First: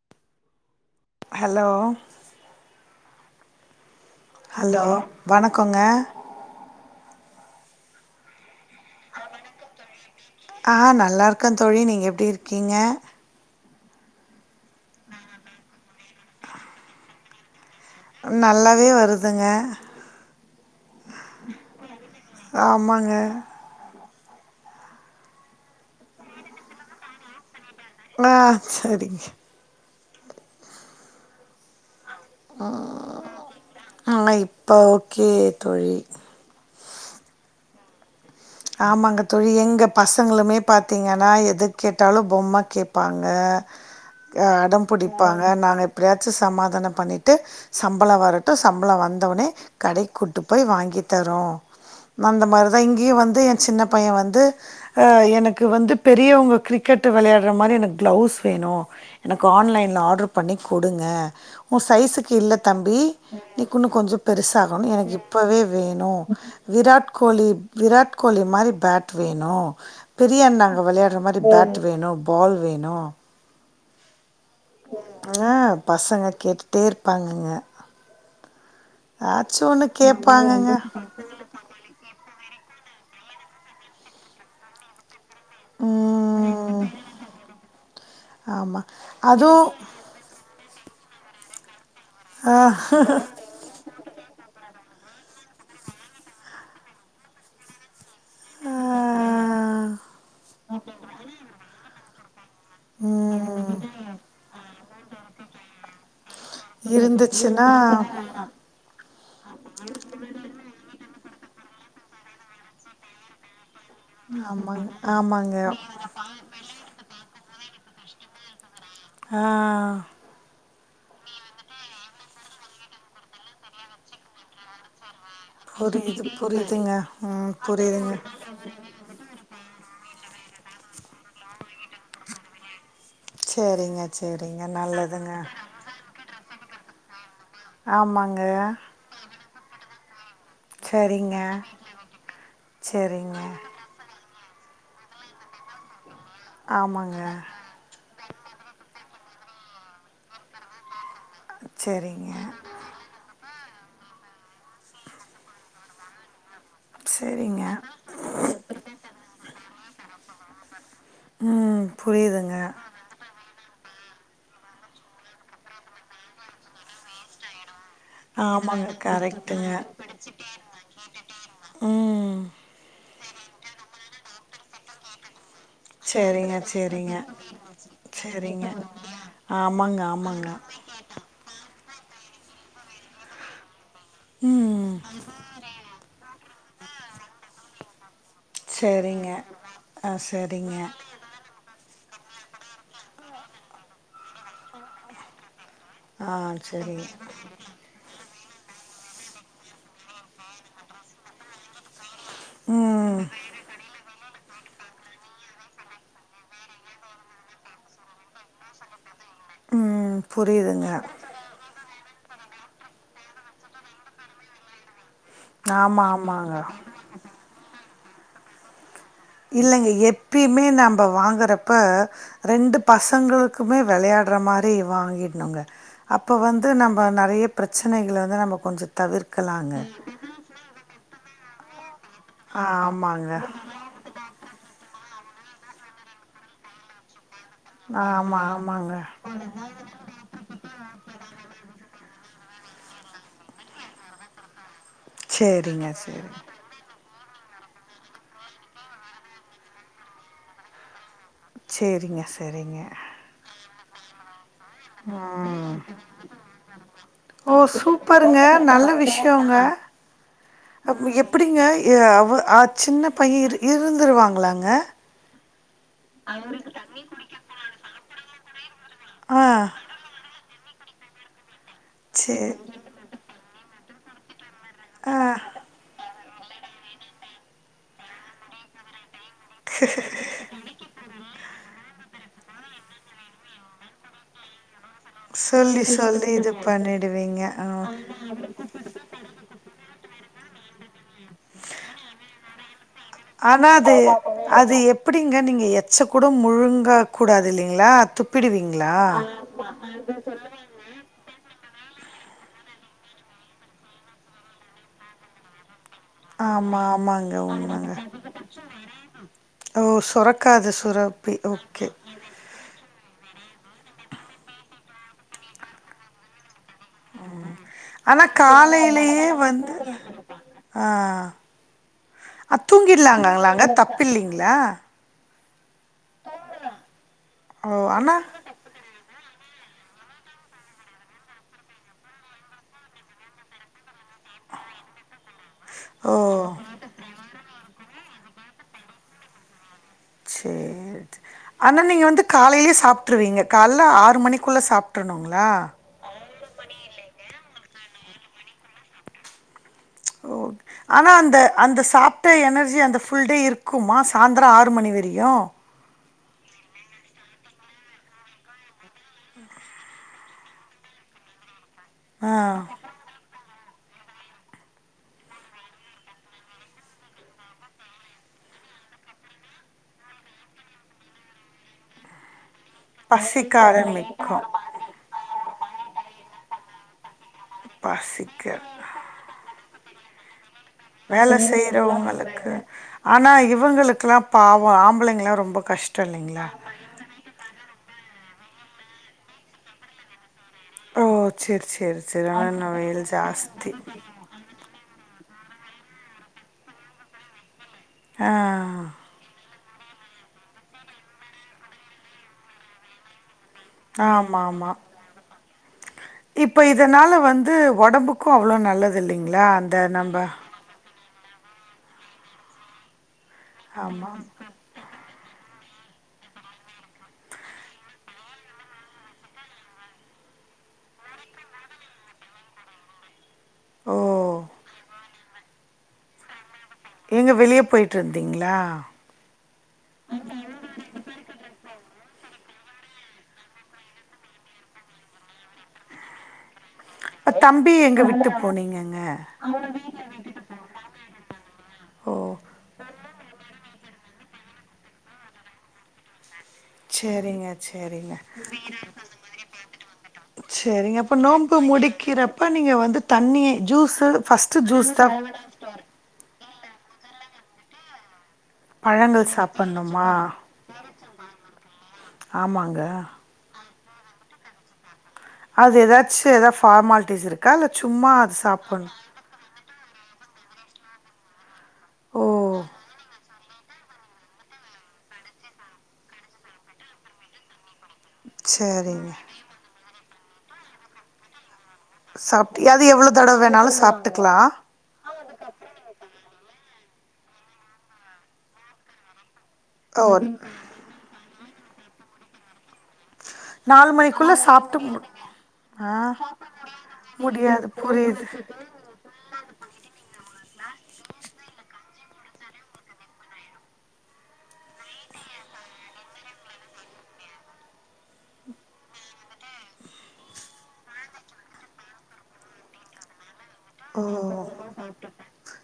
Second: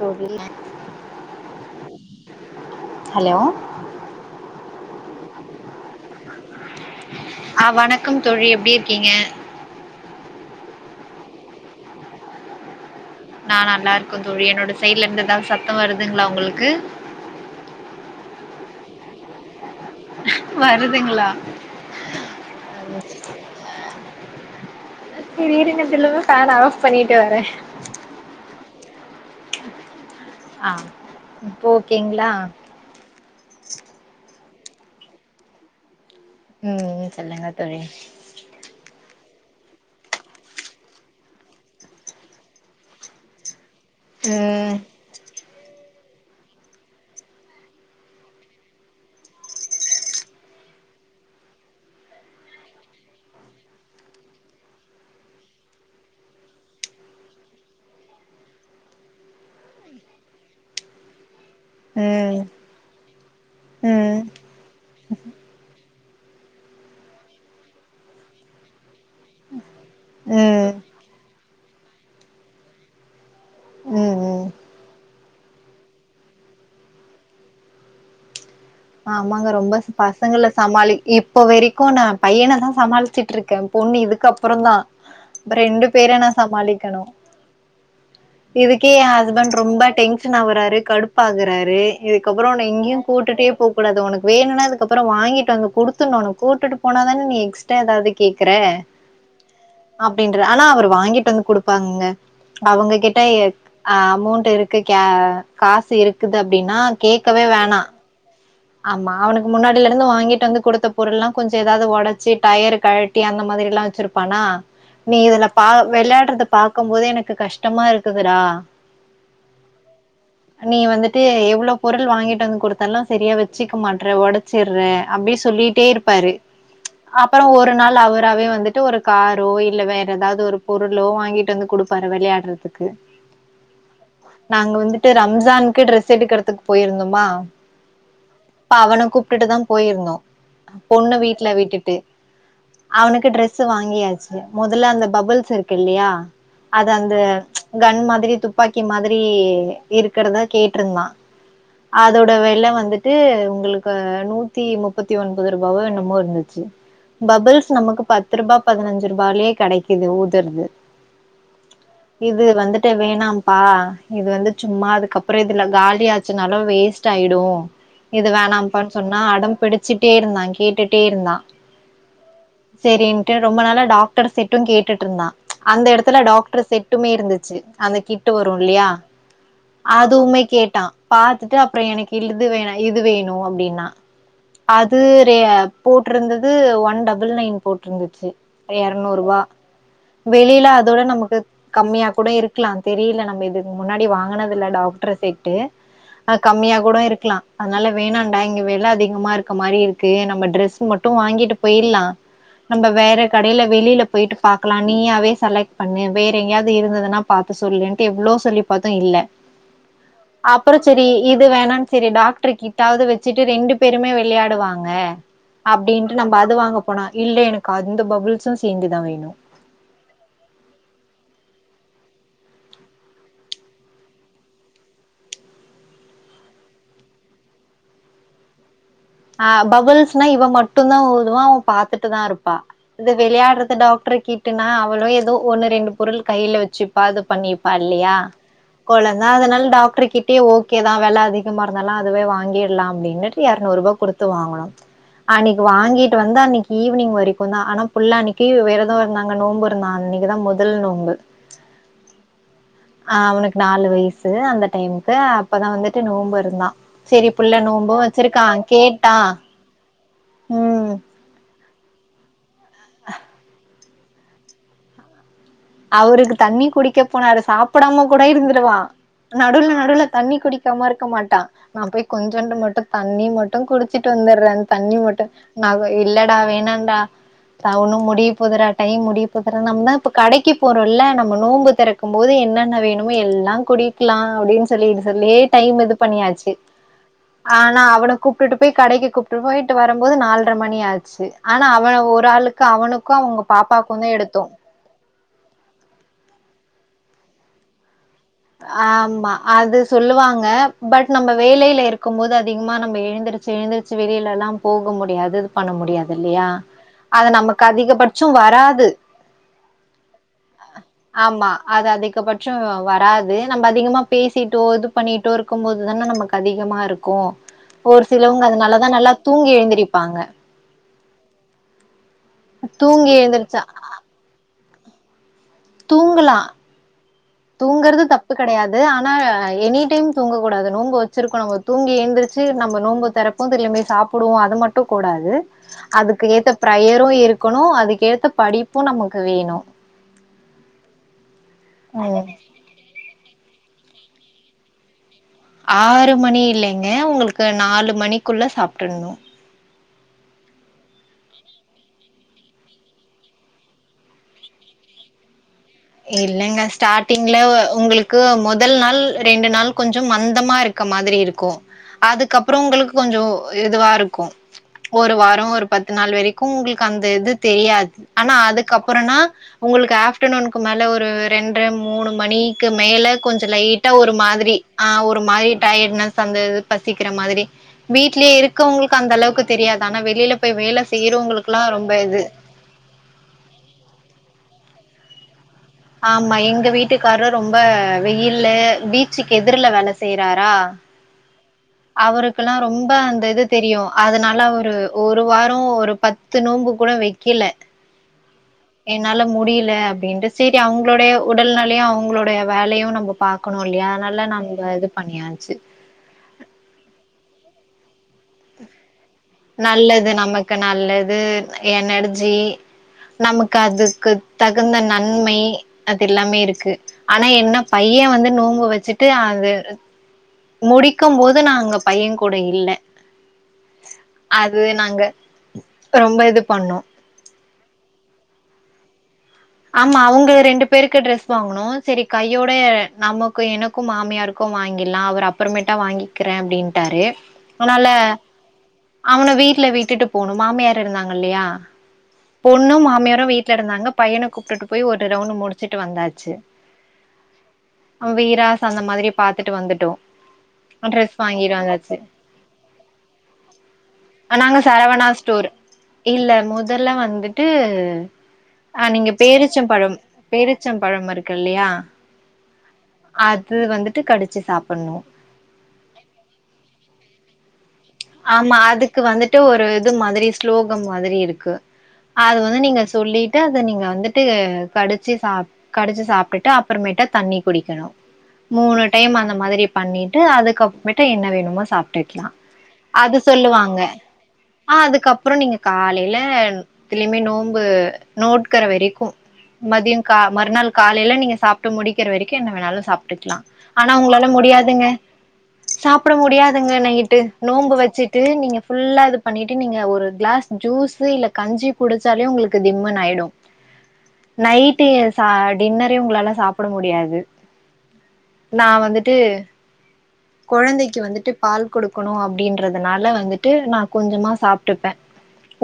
தோழி hello hello hello வணக்கங்க ஆ வணக்கம் தோழி எப்டி இருக்கீங்க ஆ நல்லா இருக்கோ தோழி நீங்க எப்டி இருக்கீங்க நா நல்லா இருக்கே தோழி என்னோட சைட்ல இருந்து ஏதாவது சத்தம் வருதுங்களா உங்களுக்கு நல்லாவே வருதுங்க வருதுங்களா ஆமாங்க செரி இருங்க சொல்லுங்க ஃபேன ஆஃப் பண்ணிட்டு வரே ஆ சரி ஆ ஓகேங்ளா ஆ இப்போ ஓகே தோழி ம் சொல்லுங்க தோழி ஆமாங்க தோழி எங்க பசங்களுமே பாத்திங்கன்னா எது கேட்டாலும் பொம்ம கேப்பாங்க ம் அடம் பிடிப்பாங்க நாங்க எப்படியாச்சும் சமாதானம் பண்ணிட்டு சம்பளம் வரட்டும் சம்பளம் வந்தவுனே கடை கூட்டு போய் வாங்கி தரோ அந்த மாரிதா இங்கியு வந்து ஏ சின்ன பையே வந்து ஆ எனக்கு வந்து பெரியவங்க கிரிக்கெட் வெளயாட்ற மாரி எனக்கு க்ளௌஸ் வேணு. எனக்கு ஆன்லைன்ல ஆர்டர் பண்ணி குடுங்க. ஊ சைஸுக்கு ம் இல்ல தம்பி. நீ குன்னு கொஞ்சோ ம் பெருசாகணு நீ எனக்கு இப்பவே வேணு விராட் கோலி விராட் கோலி மாரி பேட் வேணு. ம் பெரியண்ணங்க வெளயாட்ற மாரி பேட் வேணு பால் வேணு ம் ம் ஆ பசங்க கேட்டுட்டே இருப்பாங்கங்க ஆமாங்க ஆச்சு ரொம்ப ஒன்னு பசங்கல கேப்பாங்கங்க. சமாளி இப் இப்ப வரைக்கும் நா பையன தா சமாளிச்சிட்டு இருக்கே பொண்ணு இதுக்கப்றம் தா ரெண்டு பேர நா ம் சமாளிக்கணும் ஆமா இதுக்கே எ ஹஸ்பண்ட் அதுவும் ரொம்ப டெ டென்ஷன் ஆகுறாரு கடுப்பாகுறாரு இதுக்கப்புறம் ஆ உன்ன எங்கேயும் கூட்டுட்டே போகூடாது உனக்கு வேணுனா அதுக்கப்புறம் வாங்கிட்டு வந்து கொடுத்துணும் உன்ன கூட்டுட்டு போனாதான நீ எக்ஸ்ட்ரா ஏதாவது கேக்குற ஆ, அப்டின்றே ஆனா அவரு வாங்கிட்டு வந்து கொடுப்பாங்கங்க அவங்ககிட்ட ம் அமௌண்ட் இருக்கு க காசு இருக்கு இருக்குது அப்டின்னா கேக்கவே இருந்துச்சுன்னா வேணா ஆமா அவனுக்கு முன்னாடிலருந்து வாங்கிட்டு வந்து கொடுத்த பொருள் எல்லாம் கொஞ்சம் ஏதாவது உடைச்சு டயர் கழட்டி அந்த மாதிரி எல்லாம் வச்சிருப்ப பனா ஆமாங்க நீ இதுல ஆமாங்க பா வெளையாடுறது பாக்கும் போது எனக்கு கஷ்டமா இருக்குதுடா ஆ ஆ நீ வந்துட்டு எவ்ளோ பொருள் வாங்கிட்டு வந்து கொடுத்தாலும் சரியா வச்சுக்க மாட்டற உடைச்சிடற அப்டி சொல்லிட்டே புரியுது இருப்பாரு புரியுதுங்க அப்றௌ ம் ஒரு நாள் புரியுதுங்க அவுராவே வந்துட்டு ஒரு காரோ இல்ல வேற ஏதாவது ஒரு பொருளோ வாங்கிட்டு வந்து கொடுப்பாரு வெளையாடுறதுக்கு சேரிங்க சேரிங்க நாங்க வந்துட்டு நல்லதுங்க ரம்ஜானக்கு ட்ரெஸ் எடுக்கிறதுக்கு போயிருந்தோமா ஆமாங்க அப்ப அவன கூப்பிட்டுட்டு தா போயிருந்தோம் பொண்ணு சரிங்க வீட்ல விட்டுட்டு அவனுக்கு சரிங்க ட்ரெஸ் வாங்கியாச்சு முதல்ல அந்த பபுள்ஸ் இருக்குல்லையா அத அந்த ஆமாங்க கண் மாதிரி துப்பாக்கி மாதிரி இருக்கிறதா கேட்டருந்தா அதோட சரிங்க வில வந்து ட்டு உங்களுக்கு நூத்தி முப்பத்தி ஒன்பது ரூபாவோ என்னமோ இருந்துச்சு சரிங்க பபுள்ஸ் நமக்கு பத்து ரூபாய் பதினஞ்சு ரூபாலேயே கெடைக்குது ஊதுறது ம் இது புரியுதுங்க வந்துட்டு வேணாம்ப்பா இது வந்து சும்மா அதுக்கப்புறம் இதுல காலியாச்சுனால வேஸ்ட் ஆயிடும் இது ஆமாங்க வேணாப்பான்னு சொன்னா அடம் கரெக்ட்டுங்க புடிச்சிட்டேருந்தா கேட்டுட்டே இருந்தா ம் சேரின்ட்டு ரொம்ப நாளா டாக்டர் சீட்டு கேட்டுட்ருந்தா அந்த எடத்துல சரிங்க டாக்ட்ரு செட்டுமே சரிங்க இருந்துச்சு அந்த கிட்டு வரு சரிங்க இல்லியா ஆமாங்க அதுவுமே ஆமாங்க கேட்டா பாத்துட்டு அப்றோ எனக்கு இழுது வேண இது வேணு அப்டின்னா ம் அது ரே போட்ருந்தது ஒன் டபுள் நைன் போட்ருந்துச்சு சரிங்க எறநூற்பா ஆ வெளியில சரிங்க அதோட நமக்கு கம்மியா கூட இருக்லா தெரில நம்ப இதுக்கு முன்னாடி வாங்கனது இல்ல டாக்ட்ரு செட்டு ஆ அது கம்மியா செரி கூட இருக்கலா அதனால வேணாடா இங்க வெல அதிகமா இருக்க மாரி இருக்கு நம்ப டிரெஸ்ஸு மட்டு வாங்கிட்டு பெயிட்லா நம்ப ம் வேற கடைல வெளியில பொய்ட்டு பாக்கலா நீயாவே செலக்ட் பண்ணு வேற எங்கயாது இருந்துதுனா பாத்து சொல்லுன்டு எவ்ளோ சொல்லி பாத்தோ இல்ல ம் அப்றோ புரியுதுங்க செரி இது வேணா சேரி டாக் டர்கிட்டாவது வச்சிட்டு ரெண்டு பேருமே வெளையாடுவாங்க ஆமா அப்டின்ட்டு நம்ப அது ஆமாங்க வாங்க போனா இல்ல எனக்கு அந்த பபுள்ஸு சேந்துதா வேனு இல்லைங்க எப்பயுமே நம்ப வாங்குறப்ப ரெண்டு பசங்களுக்குமே வெளையாடுற மாரி வாங்கிடணுங்க அப்போ வந்து நம்ம நெறைய பிரச்சனைகள வந்து நம்ம கொஞ்சோ அ தவிர்க்கலாங்க பபுள்ஸ்னா இவ மட்டும்தா ஊதுவா அவ பாத்துட்டு தா இருப் பா இது ஆமாங்க விளையாடுறது டாக்ட்ரு கிட் னா அவளு ஏதோ ஒன்னு ரெண்டு பொருள் கையில வச்சுப்பா இது பண்ணி ப்பா இல்லையா ஆமா ஆமாங்க கொழந்தா அதனால டாக்ட்ரு கிட் ட்டே ஓகேதா வெல அதிகமா இருந்தாலு அதுவே வாங்கிற்லா அப்டின்னுட்டு எறநூர்பா குடுத்து வாங்குனோ அன்னைக்கு சேரிங்க வாங்கிட்டு சேரி வந்து அன்னைக் ஈவ்னிங் வரைக்கு தா ஆனா ஃபுல்லா அன்னிக்கு வெரதோ இருந்தாங்க நோம்பு இருந்தா அன்னைக்குதா மொதல் நோம்பு சேரிங்க சேரிங்க அ அவனுக்கு நாலு வயசு அந்த டைமுக்கு அப்பதா ம் வந்துட்டு நோம்பு இருந்தா சேரி ஓ புள்ள நோம்பு சூப்பருங்க வச்சிருக்கா நல்ல கேட்டா விஷ்யோங்க ம் அப்ப எப்டிங்க எ அவெ சின்ன பைய இருந்துருவாங்ளாங்க அவுருக்கு தண்ணி குடிக்க போனாரு சாப்டாம குட இருந்துருவா ஆ நடுவுல நடுவுல தண்ணி குடிக் காம இருக்க மாட்டா நா போய் சேரி கொஞ்சோண்டு மட்டு தண்ணி மட்டு குடிச்சிட்டு வந்தட்றே தண்ணி ஆ மட்டு நா இல்லடா வேணாடாட ஒன்னு முடிய போதுடா டைம் முடி அப்றோ நம்தா இப்ப கடைக்கி போறோல நம்ப நோம்பு தெறக்கு போது என்னென்ன வேணுமோ எல்லா குடிக்லா அப்டின்னு சொல்லி சொல்லியே டைம் சொல்லி இது சொல்லி இது பண்ணியாச்சி பண்ணிடுவீங்க ஆ ஆனா அவன கூப்டுட்டு போய் கடைக்கு கூப் ட்டு பொய்ட்டு வரம்போது நால்ர மணி ஆ ச்சி ஆனா அவெ ஒரு ஆளுக்கு அவனுக்கு அவங்க ஆனா அது பாப்பாக்கு தா எடுத்தோ அது எப்டிங்க நீங்க எச்ச கூட முழுங்க கூடாது இல்லைங்ளா துப் ஆமா அது சொல்லுவாங்க பட் நம்ப வேலையில இருக்கும் போது அதிகமா நம்ப எழுந்துருச்சி எழுந்துருச்சி வெளியிலலா போக முடியாது பண்ண முடியாது இல்லியா ஆமா அது ஆமாங்க நமக்கு உண்மங்க அதிகபட்சோ வராது ஓ சொரக்காது சுரப்பி ஓகே ச்சோ வராது நம்ப அதிகமா பேசிட்டோ இது பண்ணிட்டோ இருக்கும்போது தானே நமக்கு அதிகமா இருக் கு ஒரு ஆனா சிலவங்க அதனாலதா நல்லா காலையிலயே தூங்கி வந்து எழுந்திருப்பாங்க அ தூங்கி எழுந்திரிச்சா தூங்கிட்லாங்களாங்க தப்பில்லிங்ளா தூங்கலா ஓ தூங்குறது ஆனா தப்பு கெடையாது து ஆனா எனி டைம் தூங்கக்கூடாது நோம்பு வச்சிருக்கவங்க தூங்கி எழுந்திருச்சி நம்ப நோம்பு தெரப் தொறந்திலிருந்தே சாப்புடுவோ அது மட்டு கூடாது ஓ அதுக்கு ஏத்த ப்ரயரு இருக்கனு அதுக்கு ஏத்த படிப்பு நம்ளுக்கு வேணு சேரி ஆனா நீங்க வந்து ம் காலேலயே சாப் ட்ரு கால்ல ஆறு மணிக்குள்ள சாப்ட்டுருணுங்களா ஆறு மணி இல்லைங்க ஒங்களுக்கு நாலு மணிக்குள்ளே சாப்ட்டுர்னு ஓக் ஆனா அந்த அந்த சாப்ட எனர்ஜி அந்த ஃபுல் டே இருக்குமா சாந்திர ஆறு மணி வரையு இல்லங்க ஸ்டார்ட்டிங்ல உ உங்களுக்கு முதல் நாள் ரெண்டு நாள் கொஞ்சோ மந்தமா ருக் க மாதிரி இருக்கு ஆ அதுக்கப்பறோ உங்களுக்கு கொஞ்சோ இதுவா இருக்கு ஒரு வாரோ ஒரு பத்து நாள் வரைக்கு உங்களுக்கு அந்த இது தெரியாது ஆனா அதுக்கப்பறனா உங்களுக்கு ஆஃப்டர்நூனுகு மேல ஒரு ரெண்றை மூணு மணி க்கு மேல கொஞ்சோ பசிக்க லைட்டா ஒரு ஆரம்பிக்கு மாதிரி ஆ ஒரு மாதிரி டயர்ட்னெஸ் அந்த பசிக்கிற மாதிரி வீட்லயே பசிக்க இருக்கவங்களுக்கு க அந்த அளவுக்கு தெரியாது ஆனா வெளில போய் வேல வேல செய்யறவங்களுக்குல்லா ரொம்ப இது செய்றவுங்களுக்கு ஆனா இவுங்களுக்குல்லா பாவோ ஆம்பளைங்கல்லா ரொம்ப கஷ் ஆமா எங்க வீட்டுக்காரு ரொம்ப வெயில்ல பீச்சுக்கு எதிர்ல வேல செய்றாரா ஓ சேரி சேரி சேரி ஆனா அவருக்குல்லா இன்னு ரொம்ப வெயில் அந்த இது ஜாஸ்தி தெரியு அதனா ல அவரு ஒரு வாரோ ஒரு பத்து நோம்பு கூட வெக்கல ஆ என்னால முடில அப்டின்டு செரி அவுங்களுடைய உடல் நெலையு அவுங்களுடைய வேலையு நம்ப பாக்குனு இல்லையா அதனால ஆமா நம்ப இது பண்ணியாச்சி இப்போ இதனால வந்து ஒடம்புக்கு அவ்ளோ நல்லது தில்லைங்களா நல்லது நமக்கு நல்லது எனர்ஜி நமக் க ஆமா அதுக்கு தகுந்த நன்மை அது எல்லாமே இருக்கு ஆனா என்ன பையே வந்து நோம்பு வச்சுட்டு அது முடிக்கு போது நா அங்க பையே கூட இல்ல ஓ அது நாங்க ரொம்ப இது பண்ணோ ஏங்க வெளிய போய்ட்டுருந்தீங்களா ஆமா அவுங்க ரெண்டு பேருக்கு ட்ரெஸ் வாங்கணு செரி கையோட நமக்கு என க்கு மாமியாருக்கு வாங்கிலா அவர் அப்பறமேட்டா வாங்கி கிறே அப்டிட்டாரு தம்பி அதனால எங்க விட்டு போனீங்கங்க அவனை வீட்ல விட்டுட்டு போணு மாமியார் ட இருந்தாங்க இல்லையா ஓ பொண்ணு மாமியாரு வீட்ல இருந்தாங்க பையனை கூப்பிட்டு போய் ஒரு ரவுண்டு முடிச்சுட்டு வந்தாச்சு சேரிங்க சேரி அவ்வீராஸ் அந்த மாதிரி பாத்துட்டு வந்துட்டோ சேரிங்க அப்ப ட்ரெஸ் வாங்கிட்டு நோம்பு வந்தாச்சு முடிக்கிறப்ப நீங்க வந்து தண்ணியே ஜூஸ்சு நாங்க ஃபஸ்ட்டு ஜூஸ் தா சரவணா ஸ்டோர் ்டோர் இல்ல முதல்லா வந்துட்டு அ நீங்க பழங்கள் பேரீச்சம்பழம் சாப்பட்ணுமா பேரீச்சம்பழம் இருக்கு இல்லையா ஆமாங்க அ து வந்துட்டு கடிச்சு சாப்பிணு அது எதாச்சு எதா ஃபார்மாலிட்டிஸ் இருக்கா இல்ல சும்மா அது சாப்பிணு ட்டு ஒரு இது மாத்ரி ஸ்லோகம் மாத்ரி இருக்கு ஓ அது வந்து நீங்க சொல்லி ட்டு அத நீங்க வந்துட்டு கடிச்சி சா கடிச்சிசாப்ட்டுட்டு அப்புறமேட்ட தண்ணி குடிக்கணு மூணு சேரிங்க டைம் அந்த மாதிரி பண்ணிட்டு அதுக்கப்மேட்டு என்ன வேணுமோ சாப்ட்டுக்கலா சாப்ட்டு அது எவ்ளோ தடவ வேணாலு சாப்ட்டுக்கலா ஆ அதுக்கப்றோ நீங்க காலைல திலீமி நோன்பு நோட்க்கற வரைக்கு மதியோ ஓ கா மறுநாள் காலைல நீங்க சாப்ட்டு முடிக்கிற வரைக்கு என்ன வேணாலு சாப்ட்டுக்கலா நாலு ஆனா உங்களால மணிக்குள்ள சாப்ட்டு முடியாதுங்க மு ஆ சாப்பிட முடியாதுங்க நைட்டு முடியாது நோன்ம்பு வெச்சிட்டு புரியுது நீங்க ஃபுல்லாக இது பண்ணிட்டு நீங்க ஒரு க்ளாஸ் ஜூஸு இல்ல கஞ்சி குடிச்சாளே உங்களுக்கு திம்முனு ஆய்டு நைட்டு ச டின்னரே உங்களால சாப்பிட முடியாது நா வந்துட்டு கொழந்தைக்கு வந்துட்டு பால் குடுக்கணு அப்டின்றதுனால வந்துட்டு நா ஓ கொஞ்சமா சாப்ட்டுப்பே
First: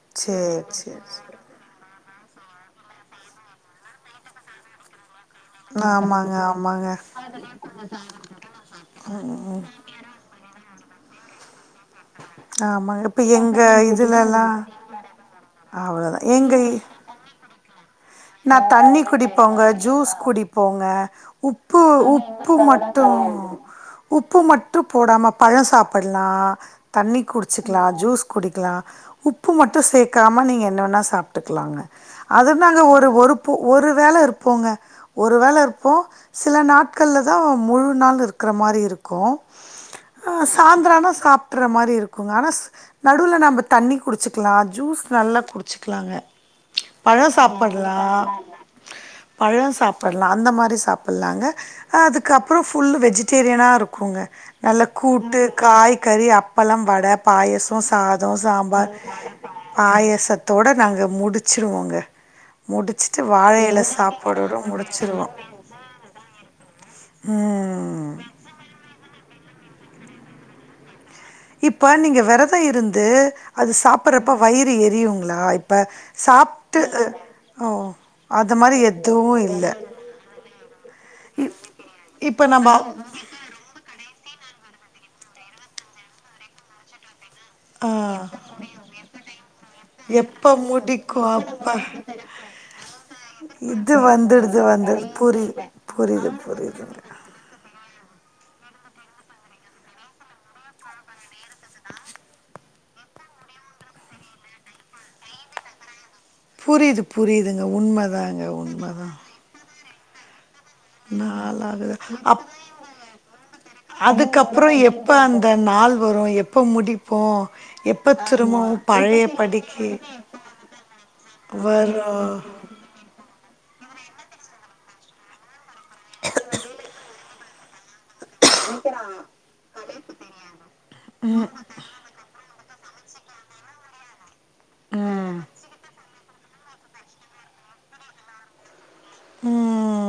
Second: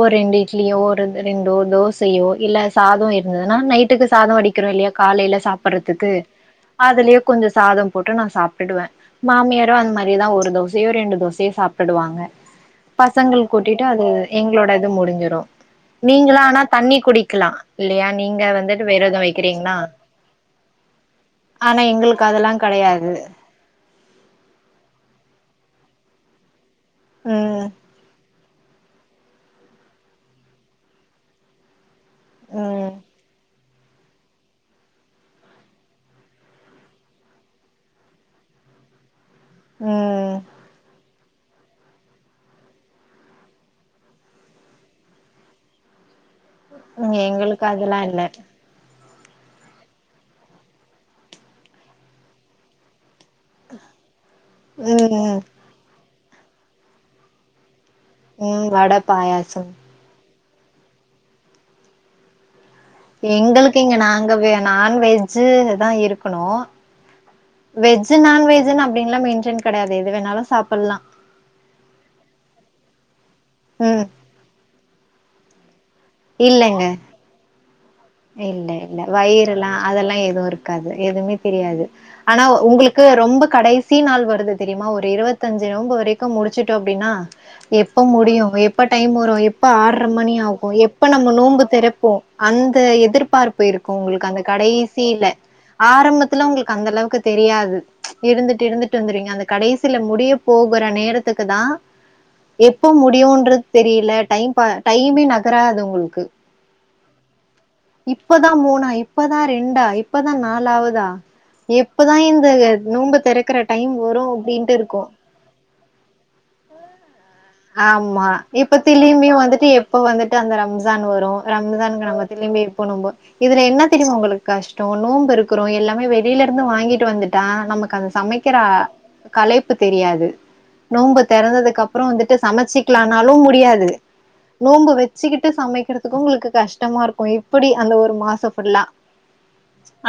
ஒரு ரெண்டு சேரி இட்லியோ ஒரு சேரி இது ரெண் டோ தோசையோ இல்ல சாதோ இருந்ததுனா நைட்டுக்கு சாதோ வடிக்கிறோ இல்லையா காலைல சாப் சேரி சாப்பறதுக்கு ஆமாங்க ஆமாங்க அதுலயே கொஞ்சோ சாதோ போட்டு நா சாப்ட்டிடுவே மாமியாரு அந்த மாரியே தா ஒரு தோசையோ ரெண்டு தோசையோ சாப் படுவாங்க ஆமாங்க இப்ப பசங்கள்க்கு எங்க ஊட்டிட்டு அது எங்களோட இது முடிஞ்சிரு அவ்ளோ தா ஏங்க டீ குடிக்கலா இல்லையா நீங்க நா வந்துட்டு தண்ணி விரதோ குடிப்போங்க வைக்கிறீங்களா ஜூஸ் குடிப்போங்க ஆனா உப்பு உ எங்களுக்கு அதெல்லா ப்பு மட்டு கெடையாது உப்பு மட்டு போடாம பழோ சாப்பட்லா தண்ணி ம் குடிச்சிக்கலா ஜூஸ் குடிக்கலா உப்பு மட்டு சேக்காம நீங்க என்ன வேனா சாப்ட்டுக்கலாங்க அது நாங்க ம் ஒரு ஒரு ஒரு வேள இருப்போங்க ஒருவேள இருப்போ சில நாட்கள்ல தா முழு நாள் இருக்கிற மாரி இருக் கு ம் சாய்ந்தரோ ஆனா சாப்ட்ற மாரி இருக்குங்க ஆனா நடுல நம்ப தண்ணி குடிச்சிக்கலா ஜூஸ் நல்லா குடிச்சிக்கலாங்க ம் பழோ எங்களுக்கு சாப்பட்லா அதெல்லா இல்ல பழோ சாப்பட்லா அந்த மாரி சாப்பட்லாங்க அதுக்கப்பறோ ஃபுல்லு வெஜிடேரியனா இருக்குங்க நல்லா ம் ம் கூட்டு காய்கறி அப்பலம் வட பாயசோ சா தோ ம் சாம்பார் வட பாயாசம் பாயசத்தோட நாங்க முடிச்சிருவோங்க முடிச் எங்களுக்கு இங்க நாங்கவே முடிச்சிருவோ நான்வெஜ்ஜு தா இருக்கணு ம் வெஜ்ஜு நான்வெஜ்ஜுன்னு அப்டின்லா மென்ஷன் கெடையாது எது வேணாலு சாப்பிட்லா இப்ப நீங்க விரதோ இருந்து அது ம் சாப்பறப்ப வயிறு எரியுங்ளா இப்ப சாப்ட்டு இல்லங்க அ ஓ அது இல்ல மாரி இல்ல எதுவு இல்ல வயிறெல்லா அதெல்லா எதுவு இருக்காது எதுமே தெரியாது ஆனா இப்ப நம்ம உங்களுக்கு ரொம்ப கடைசி நாள் வருது தெரியிமா ஒரு இருவத்தஞ்சு நோன்பு வரைக்கு முடிச்சிட்டோ அப்டின்னா ஆ எப்ப முடியு எப்ப டைம் வரு எப்ப ஆற்ர மணி எப்ப ஆகு எப்ப முடிக்கு நம்ம நோன்பு அப்ப தெறப்போ அந் த எதிர்பார்ப்பு இருக்கு இது உங்களுக்கு அந்த வந்துடுது வந்துடுது கடைசியில புரியுது புரியுது ஆரம்பத்துல உங்களுக்கு புரியுதுங்க அந்தளவுக்கு தெரியாது இருந்துட்டு இருந்துட்டு வந்துருவீங்க அந்த கடைசியில முடிய போகுற நேரத்துக்கு தா எப்ப முடியுன்றது தெரியல டைம் பா டைமே நகராது உங்களுக்கு புரியிது புரியிதுங்க உண் இப்பதா மூணா இப்பதா ரெண்டா இப்பதா நாலாவது நாள் ஆகுது எப்பதா அப் இந்த நோன்ப திறக்கற டைம் வரு அதுக்கப்றோ அப்டின்ட்டு இருக்கும் எப்ப அந்த நாள் வரும் எப்ப முடிப்போ எப்ப ஆமா திரும்பவு இப்ப பழைய திரும்பியும் வந்துட்டு படிக்கு எப்ப வந்துட்டு அந்த ரம்சான் வரும் ரம்ஜானுக்கு நம்ம திலும்பி எப்ப நம்ப இதுல என்ன தெரியுமா உங்களுக்கு கஷ்ட நோம்பு இருக்கோரோ எல்லாமே வெளியில இருந்து வாங்கிட்டு வந்துட்டா நமக்கு அந்த சமைக் க்கிற கலைப்பு தெரியாது நோன்பு திறந்ததுக்கு அப் அப்றோ வந்துட்டு சமைச்சிக்கலாம்னாலு முடியாது நோன்பு ம் வச்சுக்கிட்டு சமைக்கிறதுக்கும் உங்களுக்கு கஷ்டமா இருக்கும் எப்டி அந்த ஒரு மாச ஃபுல்லா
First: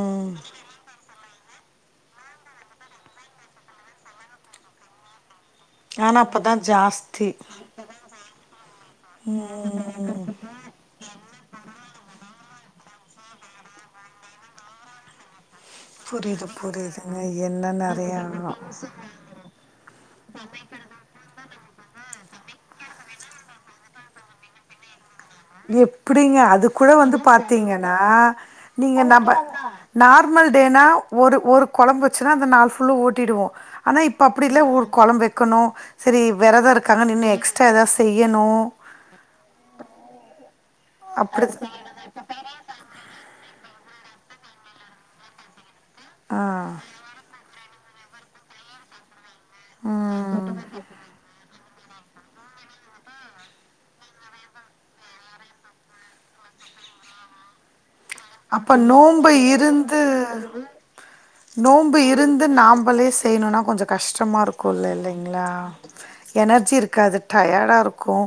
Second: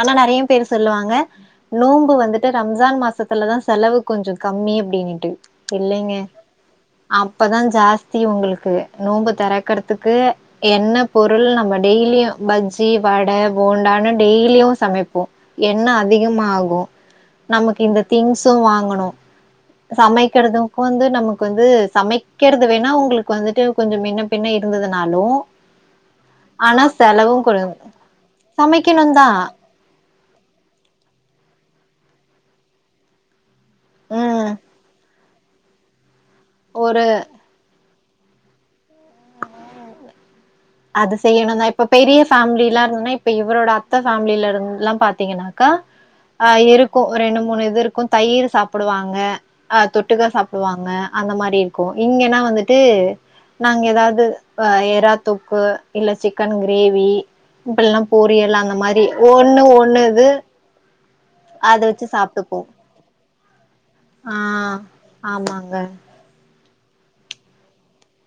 ஆனா நெறைய பேரு சொல்லுவாங்க நோன்பு வந்துட்டு ரம்ஜான் மாசத்துலதா செலவு கொஞ்ச கம்மி அப்டின்னுட்டு இல்லங்க ஆனா அப்பதா ஜாஸ்தி அப்பதா ஜாஸ்தி உங்களுக்கு நோம்பு திறக்கறதுக்கு என்ன பொருள் நம்ம டெய்லியு பஜ்ஜி வட போண்டானனு டெய்லியு சமைப் என்ன அதிகமா புரியுது ஆகு புரியுதுங்க என்ன நமக்கு இந்த நெறையா ஆகு திங்ஸும் வாங்கணு சமைக்கிறதுக்கும் வந்து நமக்கு வந்து சமைக்கிறது வேணா உங்களுக்கு வந்துட்டு கொஞ்ச முன்ன பின்ன இருந்ததுனாலு எப்டிங்க ஆனா அதுக்குட வந்து செலவு கொ பாத்தீங்கன்னா நீங்க சமைக்கணுந்தா நம்ப நார்மல் டேனா ஒரு ஒரு கொழம்பு வச்சுனா அந்த நாள் ஃபுல்லு ஓட்டிடுவோ ஆனா இப்ப அப்டி ம் இல்ல ஒரு கொழம்பு வைக்கணு சரி வறத ஒரு இருக்காங்கனு எக்ஸ் ற்ற எதா செய்யணு அது செய்யணுதா அப்டி இப்ப பெரிய ஃபேமிலிலா இருந்தன்னா இப்ப இவரோட அத்த ஃபேமிலில இருந்துலா பாத்தீங்கன்னாக்கா ஆ இருக்கு ரெண்டு மூணு இது இருக்கு தயிரு சாப்புடுவாங்க ஆ தொட்டுக்க ம் சாப்புடுவாங்க அந்த மாரி இருக்கு இங்கன்னா வந்துட்டு நாங்க ஏதாவது ஆ எறாத் தொக்கு இல்ல சிக்கன் கிரேவி இப்பல்லா பொரியல் அப்ப அந்த மாரி நோம்பு ஒண்ணு ஒண்ணுது நோன்ம்பு இருந்து நாமளே செய்யணுனா கொஞ்சோ ஆ. கஷ்டமா இருக்கு இல்ல இல்லங்களா ஆமாங்க. எனர்ஜி இருக்காது டயர்டா இருக்கு